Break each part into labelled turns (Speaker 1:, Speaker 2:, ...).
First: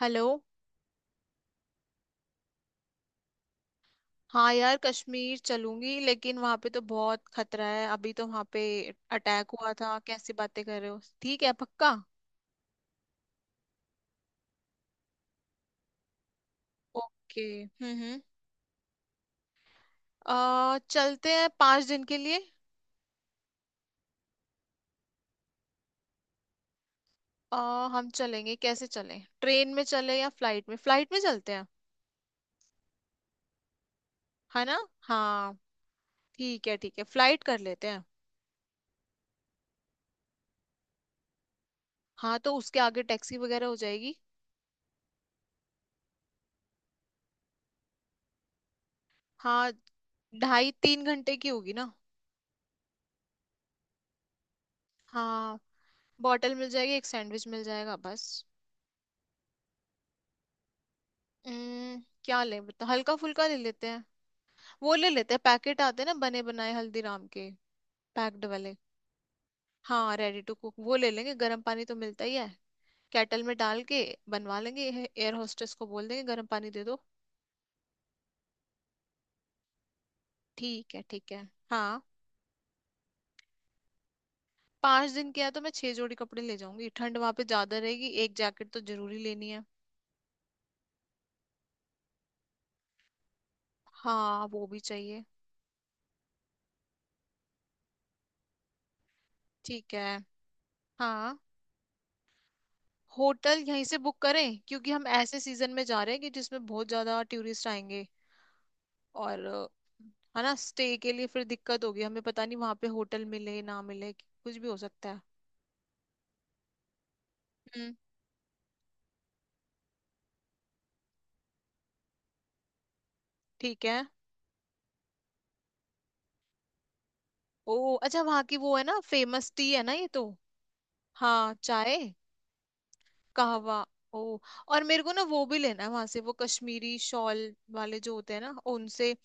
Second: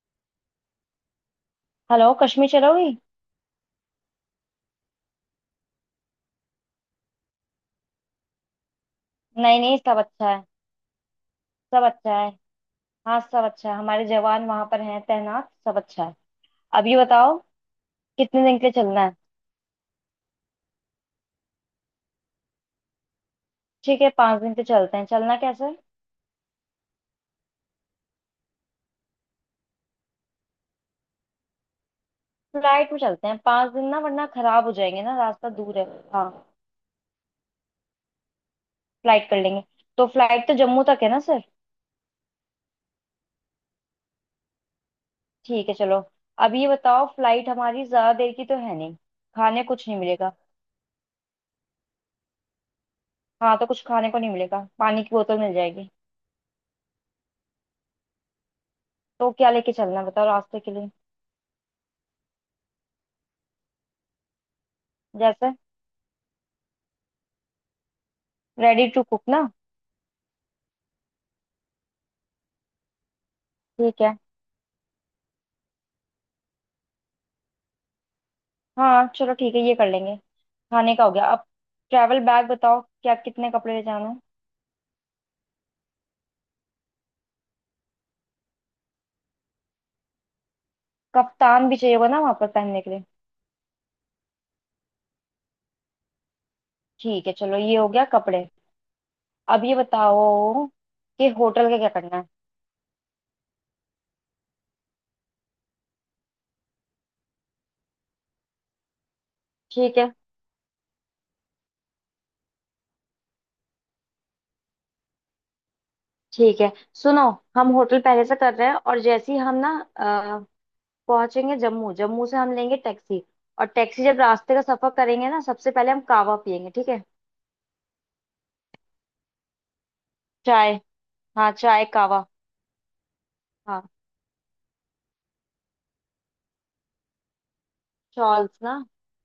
Speaker 1: Hello.
Speaker 2: Hello Kashmir चलोगी।
Speaker 1: हाँ यार कश्मीर चलूंगी, लेकिन वहां पे तो बहुत खतरा है। अभी तो वहां पे अटैक
Speaker 2: नहीं
Speaker 1: हुआ
Speaker 2: नहीं, सब
Speaker 1: था,
Speaker 2: अच्छा
Speaker 1: कैसी
Speaker 2: है।
Speaker 1: बातें कर रहे हो। ठीक है,
Speaker 2: सब
Speaker 1: पक्का?
Speaker 2: अच्छा है। हाँ, सब अच्छा है, हमारे जवान वहां पर हैं तैनात, सब अच्छा है। अभी बताओ
Speaker 1: ओके, हम्म।
Speaker 2: कितने दिन के लिए चलना है।
Speaker 1: आ चलते हैं पांच दिन के लिए।
Speaker 2: ठीक है, 5 दिन के लिए चलते हैं। चलना कैसे है?
Speaker 1: आ हम चलेंगे कैसे, चलें ट्रेन में चले या फ्लाइट में? फ्लाइट में चलते हैं।
Speaker 2: फ्लाइट में चलते हैं, 5 दिन ना, वरना
Speaker 1: है
Speaker 2: खराब हो
Speaker 1: ना।
Speaker 2: जाएंगे ना, रास्ता
Speaker 1: हाँ,
Speaker 2: दूर है। हाँ,
Speaker 1: ठीक है ठीक है, फ्लाइट कर लेते हैं।
Speaker 2: फ्लाइट कर लेंगे। तो फ्लाइट तो जम्मू तक है ना सर।
Speaker 1: हाँ, तो उसके आगे टैक्सी वगैरह हो जाएगी।
Speaker 2: ठीक है चलो। अब ये बताओ फ्लाइट हमारी ज्यादा देर की तो है नहीं, खाने
Speaker 1: हाँ,
Speaker 2: कुछ नहीं मिलेगा।
Speaker 1: ढाई तीन घंटे की होगी ना।
Speaker 2: हाँ, तो कुछ खाने को नहीं मिलेगा, पानी की बोतल मिल
Speaker 1: हाँ,
Speaker 2: जाएगी।
Speaker 1: बॉटल मिल जाएगी, एक सैंडविच मिल जाएगा बस।
Speaker 2: तो क्या लेके चलना है बताओ रास्ते के लिए।
Speaker 1: क्या ले बता, हल्का फुल्का ले लेते हैं। वो ले लेते हैं,
Speaker 2: जैसे
Speaker 1: पैकेट आते हैं ना बने बनाए हल्दीराम के, पैक्ड वाले।
Speaker 2: रेडी टू कुक ना।
Speaker 1: हाँ रेडी टू कुक वो ले लेंगे, गर्म पानी तो मिलता ही है। केटल में डाल के
Speaker 2: ठीक है।
Speaker 1: बनवा लेंगे। एयर होस्टेस को बोल देंगे गर्म पानी दे दो।
Speaker 2: हाँ चलो ठीक है, ये कर लेंगे।
Speaker 1: ठीक
Speaker 2: खाने
Speaker 1: है
Speaker 2: का हो गया।
Speaker 1: ठीक है,
Speaker 2: अब
Speaker 1: हाँ।
Speaker 2: ट्रैवल बैग बताओ, क्या कितने कपड़े ले जाना है।
Speaker 1: पांच दिन किया तो मैं छह जोड़ी कपड़े ले जाऊंगी। ठंड वहां पे ज्यादा रहेगी, एक जैकेट तो जरूरी लेनी है।
Speaker 2: कफ्तान भी चाहिए होगा ना वहां पर पहनने के लिए।
Speaker 1: हाँ वो भी चाहिए।
Speaker 2: ठीक है चलो, ये हो गया कपड़े। अब ये
Speaker 1: ठीक है।
Speaker 2: बताओ कि
Speaker 1: हाँ।
Speaker 2: होटल का क्या करना है।
Speaker 1: होटल यहीं से बुक करें, क्योंकि हम ऐसे सीजन में जा रहे हैं कि जिसमें बहुत ज्यादा टूरिस्ट आएंगे। और
Speaker 2: ठीक है,
Speaker 1: है ना, स्टे के लिए फिर दिक्कत होगी। हमें पता नहीं वहां पे होटल मिले ना मिले, कुछ भी हो सकता है।
Speaker 2: ठीक है सुनो। हम
Speaker 1: हम्म।
Speaker 2: होटल पहले से कर रहे हैं, और जैसे ही हम ना अ, पहुंचेंगे जम्मू, जम्मू से हम लेंगे टैक्सी। और
Speaker 1: ठीक है।
Speaker 2: टैक्सी जब रास्ते का सफर करेंगे ना, सबसे पहले हम कावा पियेंगे, ठीक है।
Speaker 1: ओ अच्छा, वहाँ की वो है ना फेमस टी है ना ये तो।
Speaker 2: चाय। हाँ
Speaker 1: हाँ
Speaker 2: चाय,
Speaker 1: चाय
Speaker 2: कावा।
Speaker 1: कहवा।
Speaker 2: हाँ।
Speaker 1: ओ। और मेरे को ना वो भी लेना है वहां से, वो कश्मीरी शॉल वाले जो होते हैं
Speaker 2: शॉल्स
Speaker 1: ना,
Speaker 2: ना।
Speaker 1: उनसे।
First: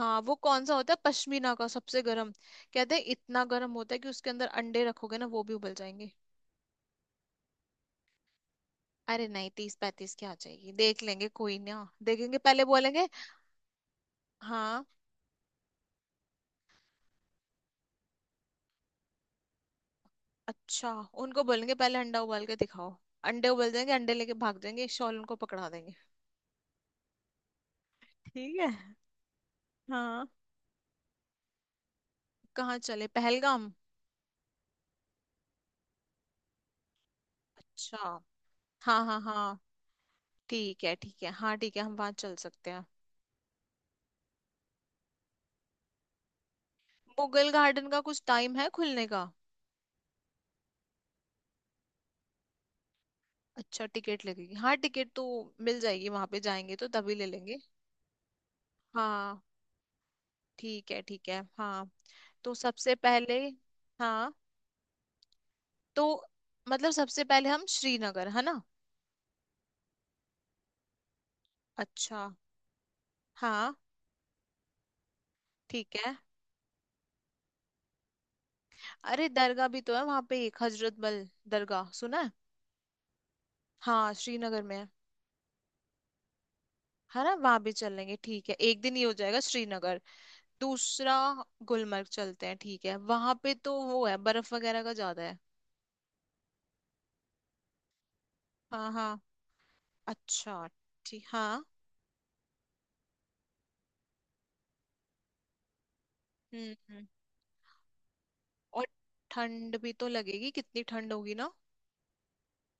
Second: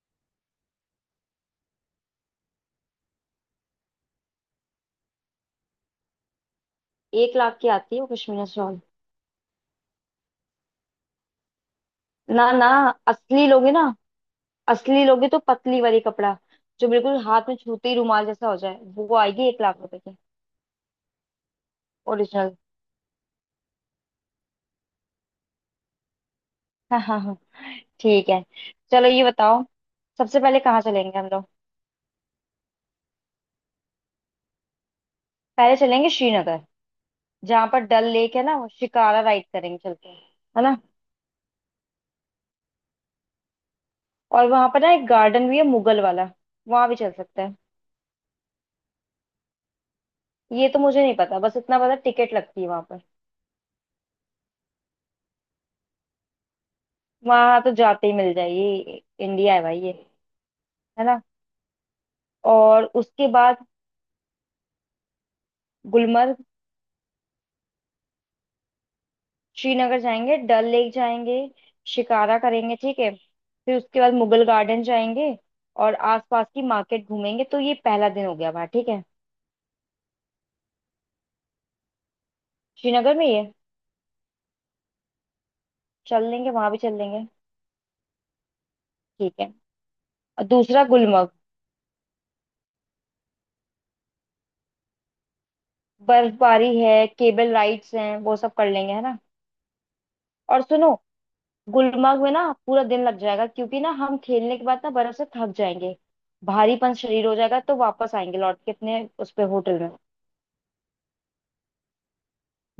Speaker 1: हाँ, वो कौन सा होता है पश्मीना का, सबसे गर्म कहते हैं। इतना गर्म होता है कि उसके अंदर अंडे रखोगे ना, वो भी उबल जाएंगे।
Speaker 2: एक लाख की आती है वो कश्मीर शॉल।
Speaker 1: अरे नहीं, तीस पैंतीस की आ जाएगी, देख लेंगे कोई ना, देखेंगे
Speaker 2: ना
Speaker 1: पहले,
Speaker 2: ना,
Speaker 1: बोलेंगे।
Speaker 2: असली लोगे ना।
Speaker 1: हाँ।
Speaker 2: असली लोगे तो पतली वाली कपड़ा, जो बिल्कुल हाथ में छूते ही रुमाल जैसा हो जाए, वो आएगी 1 लाख रुपए की।
Speaker 1: अच्छा, उनको बोलेंगे पहले अंडा उबाल के
Speaker 2: ओरिजिनल।
Speaker 1: दिखाओ। अंडे उबल जाएंगे, अंडे लेके भाग जाएंगे, शॉल उनको पकड़ा देंगे।
Speaker 2: हाँ हाँ हाँ। ठीक है।
Speaker 1: ठीक है।
Speaker 2: चलो ये बताओ,
Speaker 1: हाँ।
Speaker 2: सबसे पहले कहाँ चलेंगे हम लोग।
Speaker 1: कहाँ चले पहलगाम।
Speaker 2: पहले चलेंगे श्रीनगर, जहाँ पर डल
Speaker 1: अच्छा।
Speaker 2: लेक है ना, वो
Speaker 1: हाँ हाँ
Speaker 2: शिकारा राइड
Speaker 1: हाँ।
Speaker 2: करेंगे चल के, है ना।
Speaker 1: ठीक है हाँ ठीक है, हम वहां चल सकते हैं।
Speaker 2: और वहां पर ना एक गार्डन भी है मुगल वाला, वहां भी चल सकते
Speaker 1: मुगल
Speaker 2: हैं।
Speaker 1: गार्डन का कुछ टाइम है खुलने का?
Speaker 2: ये तो मुझे नहीं पता, बस इतना पता टिकट लगती है वहां पर।
Speaker 1: अच्छा टिकट लगेगी। हाँ टिकट तो मिल जाएगी, वहां पे जाएंगे तो तभी ले लेंगे।
Speaker 2: वहां तो जाते ही मिल जाएगी,
Speaker 1: हाँ।
Speaker 2: इंडिया है भाई ये।
Speaker 1: ठीक है
Speaker 2: है ना।
Speaker 1: ठीक है, हाँ। तो
Speaker 2: और
Speaker 1: सबसे
Speaker 2: उसके
Speaker 1: पहले।
Speaker 2: बाद
Speaker 1: हाँ। तो
Speaker 2: गुलमर्ग।
Speaker 1: मतलब सबसे पहले हम श्रीनगर, है ना।
Speaker 2: श्रीनगर जाएंगे, डल लेक जाएंगे,
Speaker 1: अच्छा।
Speaker 2: शिकारा करेंगे, ठीक है।
Speaker 1: हाँ।
Speaker 2: फिर उसके बाद मुगल गार्डन जाएंगे,
Speaker 1: ठीक
Speaker 2: और
Speaker 1: है।
Speaker 2: आसपास की मार्केट घूमेंगे। तो ये पहला दिन हो गया वहाँ, ठीक है।
Speaker 1: अरे दरगाह भी तो है वहां पे, एक हजरत बल दरगाह सुना है।
Speaker 2: श्रीनगर में ये
Speaker 1: हाँ श्रीनगर में है।
Speaker 2: चल लेंगे, वहां भी चल लेंगे।
Speaker 1: है ना, वहां भी चल लेंगे। ठीक है, एक दिन ये हो
Speaker 2: ठीक
Speaker 1: जाएगा
Speaker 2: है,
Speaker 1: श्रीनगर।
Speaker 2: और दूसरा
Speaker 1: दूसरा
Speaker 2: गुलमर्ग।
Speaker 1: गुलमर्ग चलते हैं। ठीक है, वहां पे तो वो है बर्फ वगैरह का ज्यादा है।
Speaker 2: बर्फबारी है, केबल राइड्स हैं, वो सब कर
Speaker 1: हाँ
Speaker 2: लेंगे, है ना।
Speaker 1: हाँ।
Speaker 2: और
Speaker 1: अच्छा।
Speaker 2: सुनो,
Speaker 1: ठीक हाँ।
Speaker 2: गुलमर्ग में ना पूरा दिन लग जाएगा, क्योंकि ना हम खेलने के बाद ना बर्फ से थक जाएंगे,
Speaker 1: हम्म
Speaker 2: भारीपन
Speaker 1: हम्म।
Speaker 2: शरीर हो जाएगा, तो वापस आएंगे लौट के
Speaker 1: और
Speaker 2: अपने उस पे
Speaker 1: ठंड
Speaker 2: होटल में।
Speaker 1: भी तो लगेगी, कितनी ठंड होगी ना।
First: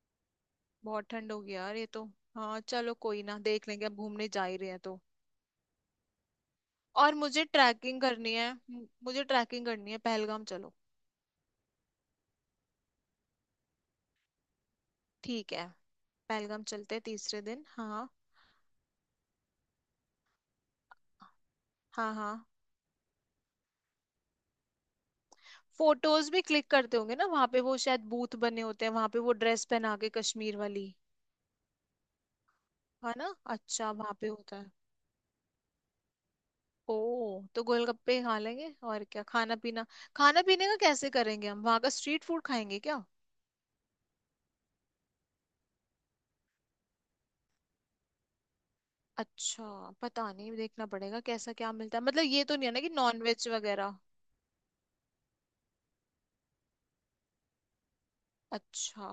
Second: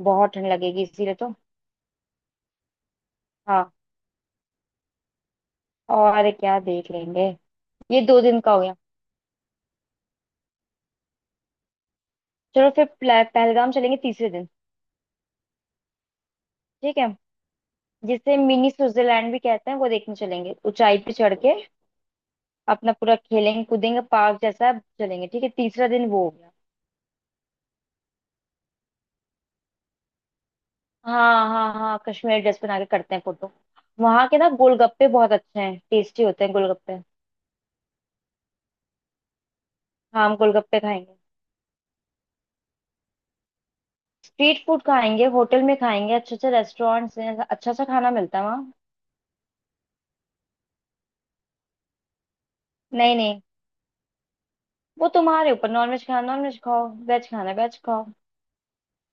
Speaker 2: बहुत ठंड लगेगी
Speaker 1: बहुत
Speaker 2: इसीलिए
Speaker 1: ठंड
Speaker 2: तो।
Speaker 1: होगी यार ये तो। हाँ, चलो कोई ना, देख
Speaker 2: हाँ
Speaker 1: लेंगे, अब घूमने जा ही रहे हैं तो।
Speaker 2: और क्या देख
Speaker 1: और
Speaker 2: लेंगे।
Speaker 1: मुझे ट्रैकिंग
Speaker 2: ये दो
Speaker 1: करनी
Speaker 2: दिन का
Speaker 1: है,
Speaker 2: हो गया।
Speaker 1: मुझे ट्रैकिंग करनी है, पहलगाम चलो।
Speaker 2: चलो फिर पहलगाम चलेंगे तीसरे दिन।
Speaker 1: ठीक है, पहलगाम चलते
Speaker 2: ठीक
Speaker 1: हैं
Speaker 2: है,
Speaker 1: तीसरे दिन। हाँ।
Speaker 2: जिसे मिनी स्विट्जरलैंड भी कहते हैं, वो देखने चलेंगे ऊंचाई पे चढ़ के।
Speaker 1: हाँ हाँ।
Speaker 2: अपना पूरा खेलेंगे कूदेंगे, पार्क जैसा चलेंगे। ठीक है, तीसरा दिन वो
Speaker 1: फोटोज
Speaker 2: हो
Speaker 1: भी
Speaker 2: गया।
Speaker 1: क्लिक करते होंगे ना वहां पे, वो शायद बूथ बने होते हैं वहां पे, वो ड्रेस पहना के कश्मीर वाली।
Speaker 2: हाँ हाँ हाँ, कश्मीरी ड्रेस पहना के
Speaker 1: है
Speaker 2: करते हैं
Speaker 1: ना,
Speaker 2: फोटो।
Speaker 1: अच्छा, वहां
Speaker 2: वहां
Speaker 1: पे
Speaker 2: के ना
Speaker 1: होता है।
Speaker 2: गोलगप्पे बहुत अच्छे हैं, टेस्टी होते हैं
Speaker 1: ओ,
Speaker 2: गोलगप्पे।
Speaker 1: तो गोलगप्पे खा लेंगे। और क्या खाना पीना?
Speaker 2: हाँ हम
Speaker 1: खाना पीने का
Speaker 2: गोलगप्पे
Speaker 1: कैसे
Speaker 2: खाएंगे।
Speaker 1: करेंगे, हम वहां का स्ट्रीट फूड खाएंगे क्या?
Speaker 2: स्ट्रीट फूड खाएंगे, होटल में खाएंगे, अच्छे अच्छे रेस्टोरेंट्स हैं, अच्छा सा खाना मिलता है वहाँ।
Speaker 1: अच्छा, पता नहीं, देखना पड़ेगा कैसा क्या मिलता है। मतलब ये तो नहीं है ना कि
Speaker 2: नहीं
Speaker 1: नॉन
Speaker 2: नहीं,
Speaker 1: वेज वगैरह।
Speaker 2: वो तुम्हारे ऊपर, नॉन वेज खाना नॉन वेज खाओ, वेज खाना वेज खाओ।
Speaker 1: अच्छा।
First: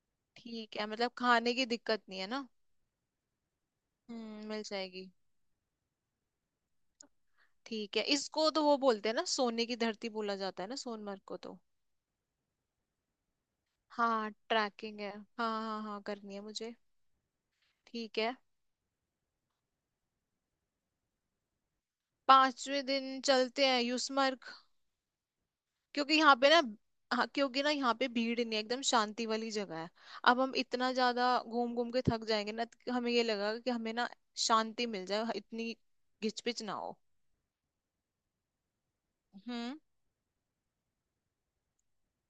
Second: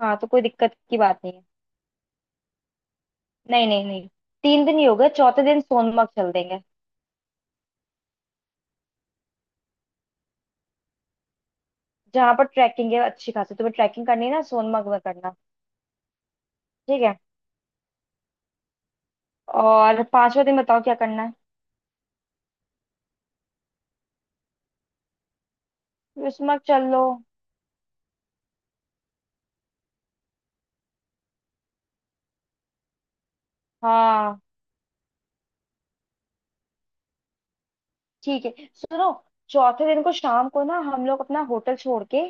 Speaker 2: हाँ तो कोई दिक्कत
Speaker 1: ठीक है,
Speaker 2: की
Speaker 1: मतलब
Speaker 2: बात नहीं है।
Speaker 1: खाने की दिक्कत नहीं है ना।
Speaker 2: नहीं नहीं नहीं।
Speaker 1: हम्म, मिल
Speaker 2: तीन दिन ही हो गए,
Speaker 1: जाएगी।
Speaker 2: चौथे दिन सोनमर्ग चल देंगे।
Speaker 1: ठीक है, इसको तो वो बोलते हैं ना सोने की धरती, बोला जाता है ना सोनमर्ग को तो।
Speaker 2: जहाँ पर ट्रैकिंग है अच्छी खासी, तुम्हें ट्रैकिंग करनी
Speaker 1: हाँ
Speaker 2: है ना, सोनमर्ग में
Speaker 1: ट्रैकिंग है।
Speaker 2: करना।
Speaker 1: हाँ हाँ हाँ, करनी है मुझे।
Speaker 2: ठीक है।
Speaker 1: ठीक है।
Speaker 2: और पांचवा दिन बताओ, क्या करना
Speaker 1: पांचवें दिन चलते हैं यूसमर्ग, क्योंकि
Speaker 2: है
Speaker 1: यहाँ पे ना।
Speaker 2: सोनमर्ग चल लो।
Speaker 1: हाँ, क्योंकि ना यहाँ पे भीड़ नहीं है, एकदम शांति वाली जगह है। अब हम इतना ज्यादा घूम घूम के थक जाएंगे ना, तो हमें ये लगा कि हमें ना
Speaker 2: हाँ।
Speaker 1: शांति मिल जाए, हाँ, इतनी घिचपिच ना हो।
Speaker 2: ठीक है सुनो,
Speaker 1: हम्म।
Speaker 2: चौथे दिन को शाम को ना हम लोग अपना होटल छोड़ के,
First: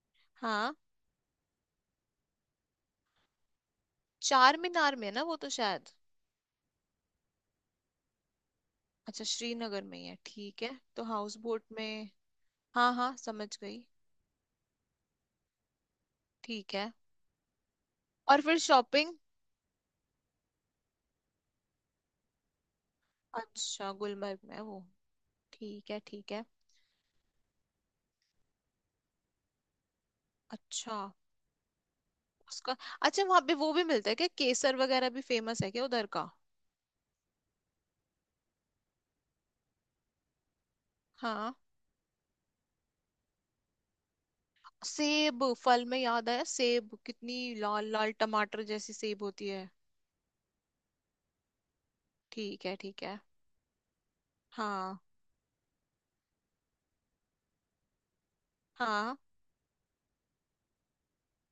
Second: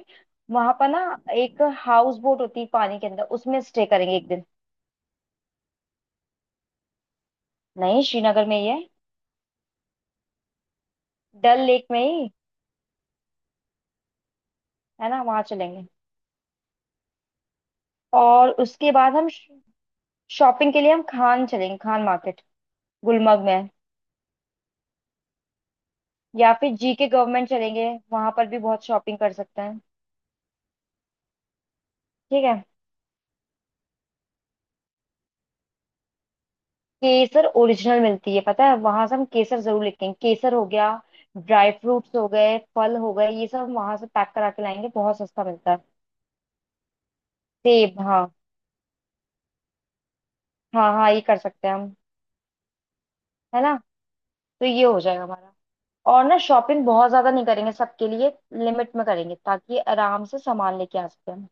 Speaker 2: वहां
Speaker 1: हाँ।
Speaker 2: पर ना एक हाउस बोट होती है पानी के अंदर, उसमें स्टे करेंगे एक दिन।
Speaker 1: चार मीनार में है ना वो तो शायद।
Speaker 2: नहीं, श्रीनगर में ही है।
Speaker 1: अच्छा श्रीनगर में ही है, ठीक है। तो हाउस
Speaker 2: डल
Speaker 1: बोट
Speaker 2: लेक में
Speaker 1: में।
Speaker 2: ही,
Speaker 1: हाँ हाँ, समझ गई।
Speaker 2: है ना, वहां चलेंगे।
Speaker 1: ठीक है। और
Speaker 2: और
Speaker 1: फिर
Speaker 2: उसके
Speaker 1: शॉपिंग।
Speaker 2: बाद हम शॉपिंग के लिए हम खान चलेंगे, खान मार्केट, गुलमर्ग में।
Speaker 1: अच्छा गुलमर्ग में है वो। ठीक है ठीक है।
Speaker 2: या फिर जीके गवर्नमेंट चलेंगे, वहां पर भी बहुत शॉपिंग कर सकते हैं।
Speaker 1: अच्छा।
Speaker 2: ठीक है।
Speaker 1: उसका अच्छा, वहां पे वो भी मिलता है क्या, केसर वगैरह भी फेमस है क्या उधर का?
Speaker 2: केसर ओरिजिनल मिलती है पता है, वहां से हम केसर जरूर लेते हैं। केसर हो गया,
Speaker 1: हाँ।
Speaker 2: ड्राई फ्रूट्स हो गए, फल हो गए, ये सब वहां से पैक करा के लाएंगे, बहुत
Speaker 1: सेब,
Speaker 2: सस्ता मिलता है।
Speaker 1: फल में याद आया, सेब कितनी लाल
Speaker 2: सेब,
Speaker 1: लाल
Speaker 2: हाँ
Speaker 1: टमाटर जैसी सेब होती है।
Speaker 2: हाँ हाँ, ये कर सकते हैं हम,
Speaker 1: ठीक है ठीक है।
Speaker 2: है ना। तो ये हो
Speaker 1: हाँ।
Speaker 2: जाएगा हमारा। और ना शॉपिंग बहुत ज्यादा नहीं करेंगे सबके लिए, लिमिट में
Speaker 1: हाँ,
Speaker 2: करेंगे, ताकि आराम से सामान लेके आ सके हम।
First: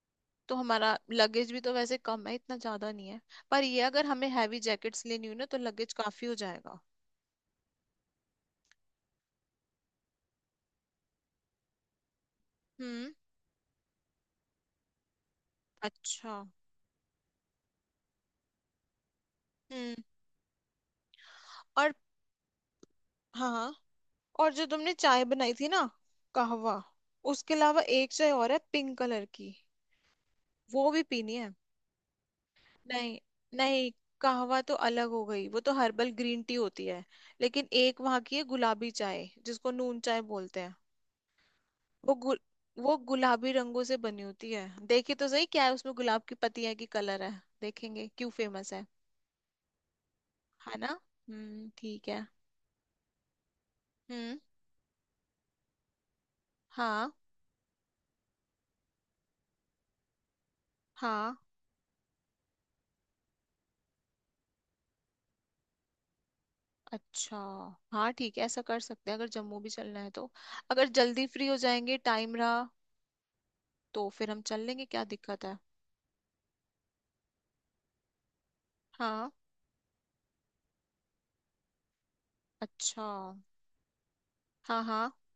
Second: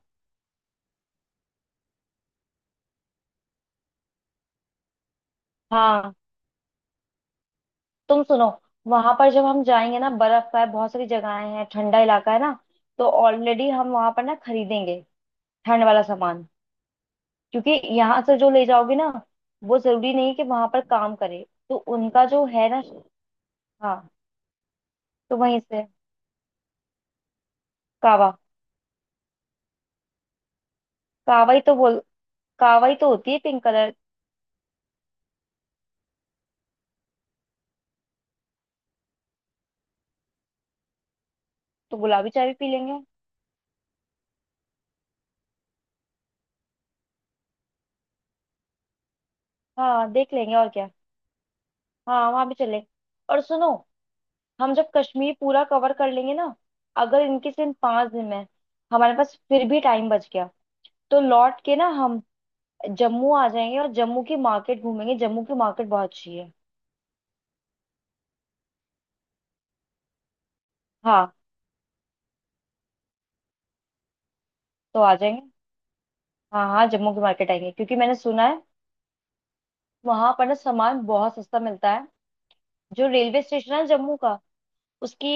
Speaker 1: तो हमारा लगेज भी तो वैसे कम है, इतना ज्यादा नहीं है। पर ये अगर हमें हैवी जैकेट्स लेनी हो ना, तो लगेज
Speaker 2: हाँ
Speaker 1: काफी हो जाएगा।
Speaker 2: तुम सुनो, वहां पर जब हम जाएंगे ना, बर्फ का है, बहुत सारी जगहें हैं, ठंडा इलाका है ना, तो
Speaker 1: हम्म।
Speaker 2: ऑलरेडी हम वहां पर ना खरीदेंगे ठंड वाला
Speaker 1: अच्छा।
Speaker 2: सामान। क्योंकि यहाँ से जो ले जाओगे ना, वो
Speaker 1: हम्म।
Speaker 2: जरूरी नहीं कि वहां पर काम करे, तो
Speaker 1: और
Speaker 2: उनका जो है ना,
Speaker 1: हाँ हाँ।
Speaker 2: हाँ,
Speaker 1: और जो तुमने चाय
Speaker 2: तो
Speaker 1: बनाई
Speaker 2: वहीं
Speaker 1: थी ना,
Speaker 2: से।
Speaker 1: कहवा, उसके अलावा एक
Speaker 2: कावा।
Speaker 1: चाय और है पिंक कलर की, वो भी पीनी है।
Speaker 2: कावा ही तो बोल, कावा ही तो
Speaker 1: नहीं
Speaker 2: होती है पिंक
Speaker 1: नहीं,
Speaker 2: कलर।
Speaker 1: कहवा तो अलग हो गई, वो तो हर्बल ग्रीन टी होती है। लेकिन एक वहां की है गुलाबी चाय, जिसको नून चाय बोलते हैं।
Speaker 2: तो
Speaker 1: वो
Speaker 2: गुलाबी
Speaker 1: गु,
Speaker 2: चाय भी पी
Speaker 1: वो
Speaker 2: लेंगे।
Speaker 1: गुलाबी रंगों से बनी होती है, देखिए तो सही क्या है उसमें, गुलाब की पत्तियां की कलर है। देखेंगे क्यों फेमस है।
Speaker 2: हाँ देख लेंगे और
Speaker 1: है
Speaker 2: क्या।
Speaker 1: ना। ठीक है।
Speaker 2: हाँ वहां भी चलेंगे। और सुनो,
Speaker 1: हम्म।
Speaker 2: हम जब कश्मीर पूरा कवर कर लेंगे ना,
Speaker 1: हाँ।
Speaker 2: अगर इनके सिर्फ 5 दिन में हमारे पास फिर भी टाइम बच गया, तो
Speaker 1: हाँ।
Speaker 2: लौट के ना हम जम्मू आ जाएंगे, और जम्मू की मार्केट घूमेंगे, जम्मू की मार्केट बहुत अच्छी है।
Speaker 1: अच्छा। हाँ ठीक है, ऐसा कर सकते हैं, अगर जम्मू भी चलना है तो, अगर जल्दी
Speaker 2: हाँ
Speaker 1: फ्री हो जाएंगे, टाइम रहा, तो फिर हम चल लेंगे,
Speaker 2: तो
Speaker 1: क्या
Speaker 2: आ जाएंगे।
Speaker 1: दिक्कत है।
Speaker 2: हाँ हाँ, जम्मू की मार्केट आएंगे, क्योंकि मैंने सुना है
Speaker 1: हाँ।
Speaker 2: वहां पर ना सामान बहुत सस्ता मिलता है।
Speaker 1: अच्छा।
Speaker 2: जो रेलवे स्टेशन है जम्मू का,
Speaker 1: हाँ हाँ।
Speaker 2: उसके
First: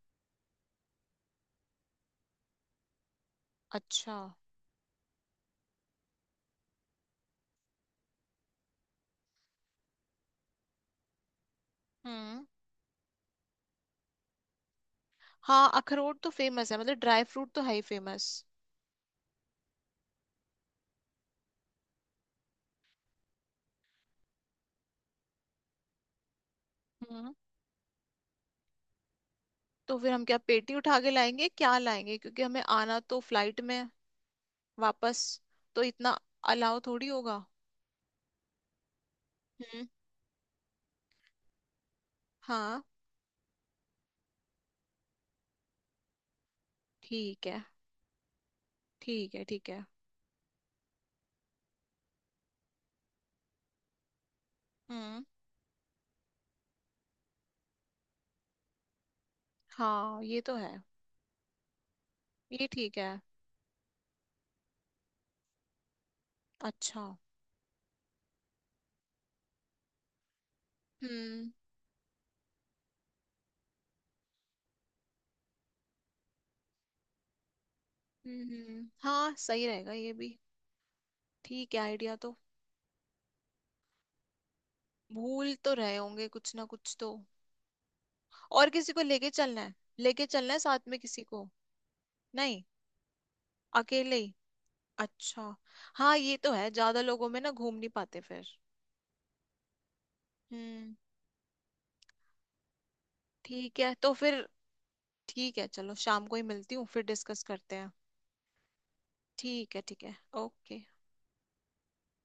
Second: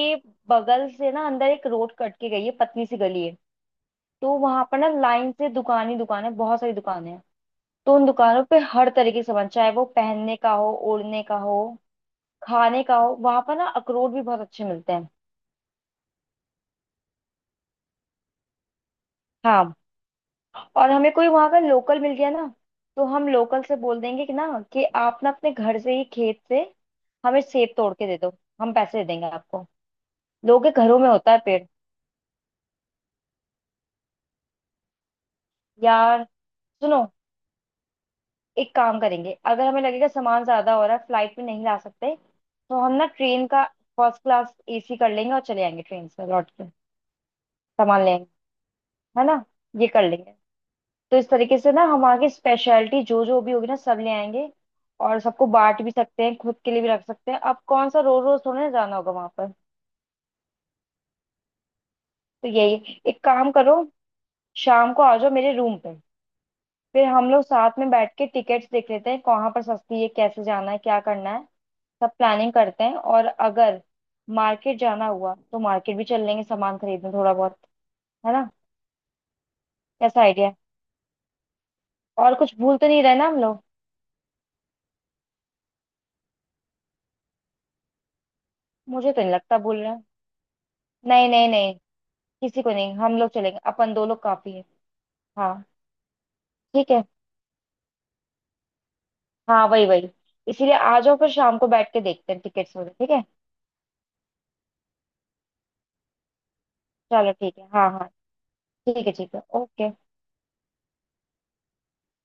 Speaker 2: बगल से ना अंदर एक रोड कट के गई है, पतली सी गली है।
Speaker 1: अच्छा।
Speaker 2: तो वहां पर ना लाइन से दुकान ही दुकान है, बहुत सारी दुकानें हैं। तो उन दुकानों पे हर तरीके का सामान, चाहे वो पहनने का हो, ओढ़ने का हो,
Speaker 1: हम्म।
Speaker 2: खाने का हो, वहां पर ना अखरोट भी बहुत अच्छे मिलते हैं।
Speaker 1: हाँ अखरोट तो फेमस है, मतलब ड्राई फ्रूट तो है ही फेमस।
Speaker 2: हाँ, और हमें कोई वहां का लोकल मिल गया ना, तो हम लोकल से बोल देंगे कि ना, कि आप ना अपने घर से ही, खेत से
Speaker 1: हम्म।
Speaker 2: हमें सेब तोड़ के दे दो, हम पैसे दे देंगे आपको।
Speaker 1: तो फिर हम क्या
Speaker 2: लोगों
Speaker 1: पेटी
Speaker 2: के
Speaker 1: उठा
Speaker 2: घरों में
Speaker 1: के
Speaker 2: होता है
Speaker 1: लाएंगे,
Speaker 2: पेड़।
Speaker 1: क्या लाएंगे, क्योंकि हमें आना तो फ्लाइट में है वापस। तो इतना
Speaker 2: यार
Speaker 1: अलाउ
Speaker 2: सुनो,
Speaker 1: थोड़ी होगा।
Speaker 2: एक काम करेंगे, अगर हमें
Speaker 1: हम्म।
Speaker 2: लगेगा सामान ज्यादा हो रहा है, फ्लाइट में नहीं ला सकते, तो
Speaker 1: हाँ।
Speaker 2: हम ना ट्रेन का फर्स्ट क्लास एसी कर लेंगे, और चले आएंगे ट्रेन से लौट के।
Speaker 1: ठीक है
Speaker 2: सामान लेंगे, है ना,
Speaker 1: ठीक है। ठीक है।
Speaker 2: ये कर लेंगे। तो इस तरीके से ना हम आगे स्पेशलिटी जो जो भी होगी ना सब ले आएंगे। और
Speaker 1: हम्म।
Speaker 2: सबको बांट भी सकते हैं, खुद के लिए भी रख सकते हैं, अब कौन सा रोज रोज थोड़ा ना जाना होगा वहां पर।
Speaker 1: हाँ ये तो है।
Speaker 2: तो
Speaker 1: ये ठीक
Speaker 2: यही
Speaker 1: है।
Speaker 2: एक काम करो, शाम को आ जाओ मेरे रूम पे,
Speaker 1: अच्छा।
Speaker 2: फिर हम लोग साथ में बैठ के टिकट्स देख लेते हैं, कहाँ पर सस्ती है, कैसे जाना है, क्या करना है,
Speaker 1: हम्म
Speaker 2: सब प्लानिंग करते हैं। और अगर मार्केट जाना हुआ तो मार्केट भी चल लेंगे, सामान खरीदने थोड़ा बहुत, है
Speaker 1: हम्म।
Speaker 2: ना।
Speaker 1: हाँ सही रहेगा ये
Speaker 2: कैसा
Speaker 1: भी।
Speaker 2: आइडिया है?
Speaker 1: ठीक है, आइडिया
Speaker 2: और
Speaker 1: तो।
Speaker 2: कुछ भूल तो नहीं रहे ना हम लोग।
Speaker 1: भूल तो रहे होंगे कुछ ना कुछ तो। और किसी को
Speaker 2: मुझे तो
Speaker 1: लेके
Speaker 2: नहीं लगता
Speaker 1: चलना है,
Speaker 2: भूल रहे हैं।
Speaker 1: लेके चलना है साथ में किसी
Speaker 2: नहीं
Speaker 1: को?
Speaker 2: नहीं नहीं, किसी
Speaker 1: नहीं,
Speaker 2: को नहीं, हम लोग चलेंगे, अपन दो
Speaker 1: अकेले
Speaker 2: लोग
Speaker 1: ही।
Speaker 2: काफी है।
Speaker 1: अच्छा,
Speaker 2: हाँ
Speaker 1: हाँ ये तो है,
Speaker 2: ठीक
Speaker 1: ज्यादा
Speaker 2: है,
Speaker 1: लोगों में ना घूम नहीं पाते फिर।
Speaker 2: हाँ वही वही, इसीलिए
Speaker 1: हम्म।
Speaker 2: आ जाओ फिर शाम को, बैठ के देखते हैं टिकट्स वगैरह, ठीक है।
Speaker 1: ठीक है, तो फिर ठीक है, चलो शाम को ही मिलती हूँ, फिर
Speaker 2: चलो
Speaker 1: डिस्कस
Speaker 2: ठीक है,
Speaker 1: करते हैं।
Speaker 2: हाँ हाँ, ठीक है ठीक है,
Speaker 1: ठीक है
Speaker 2: ओके।
Speaker 1: ठीक है। ओके।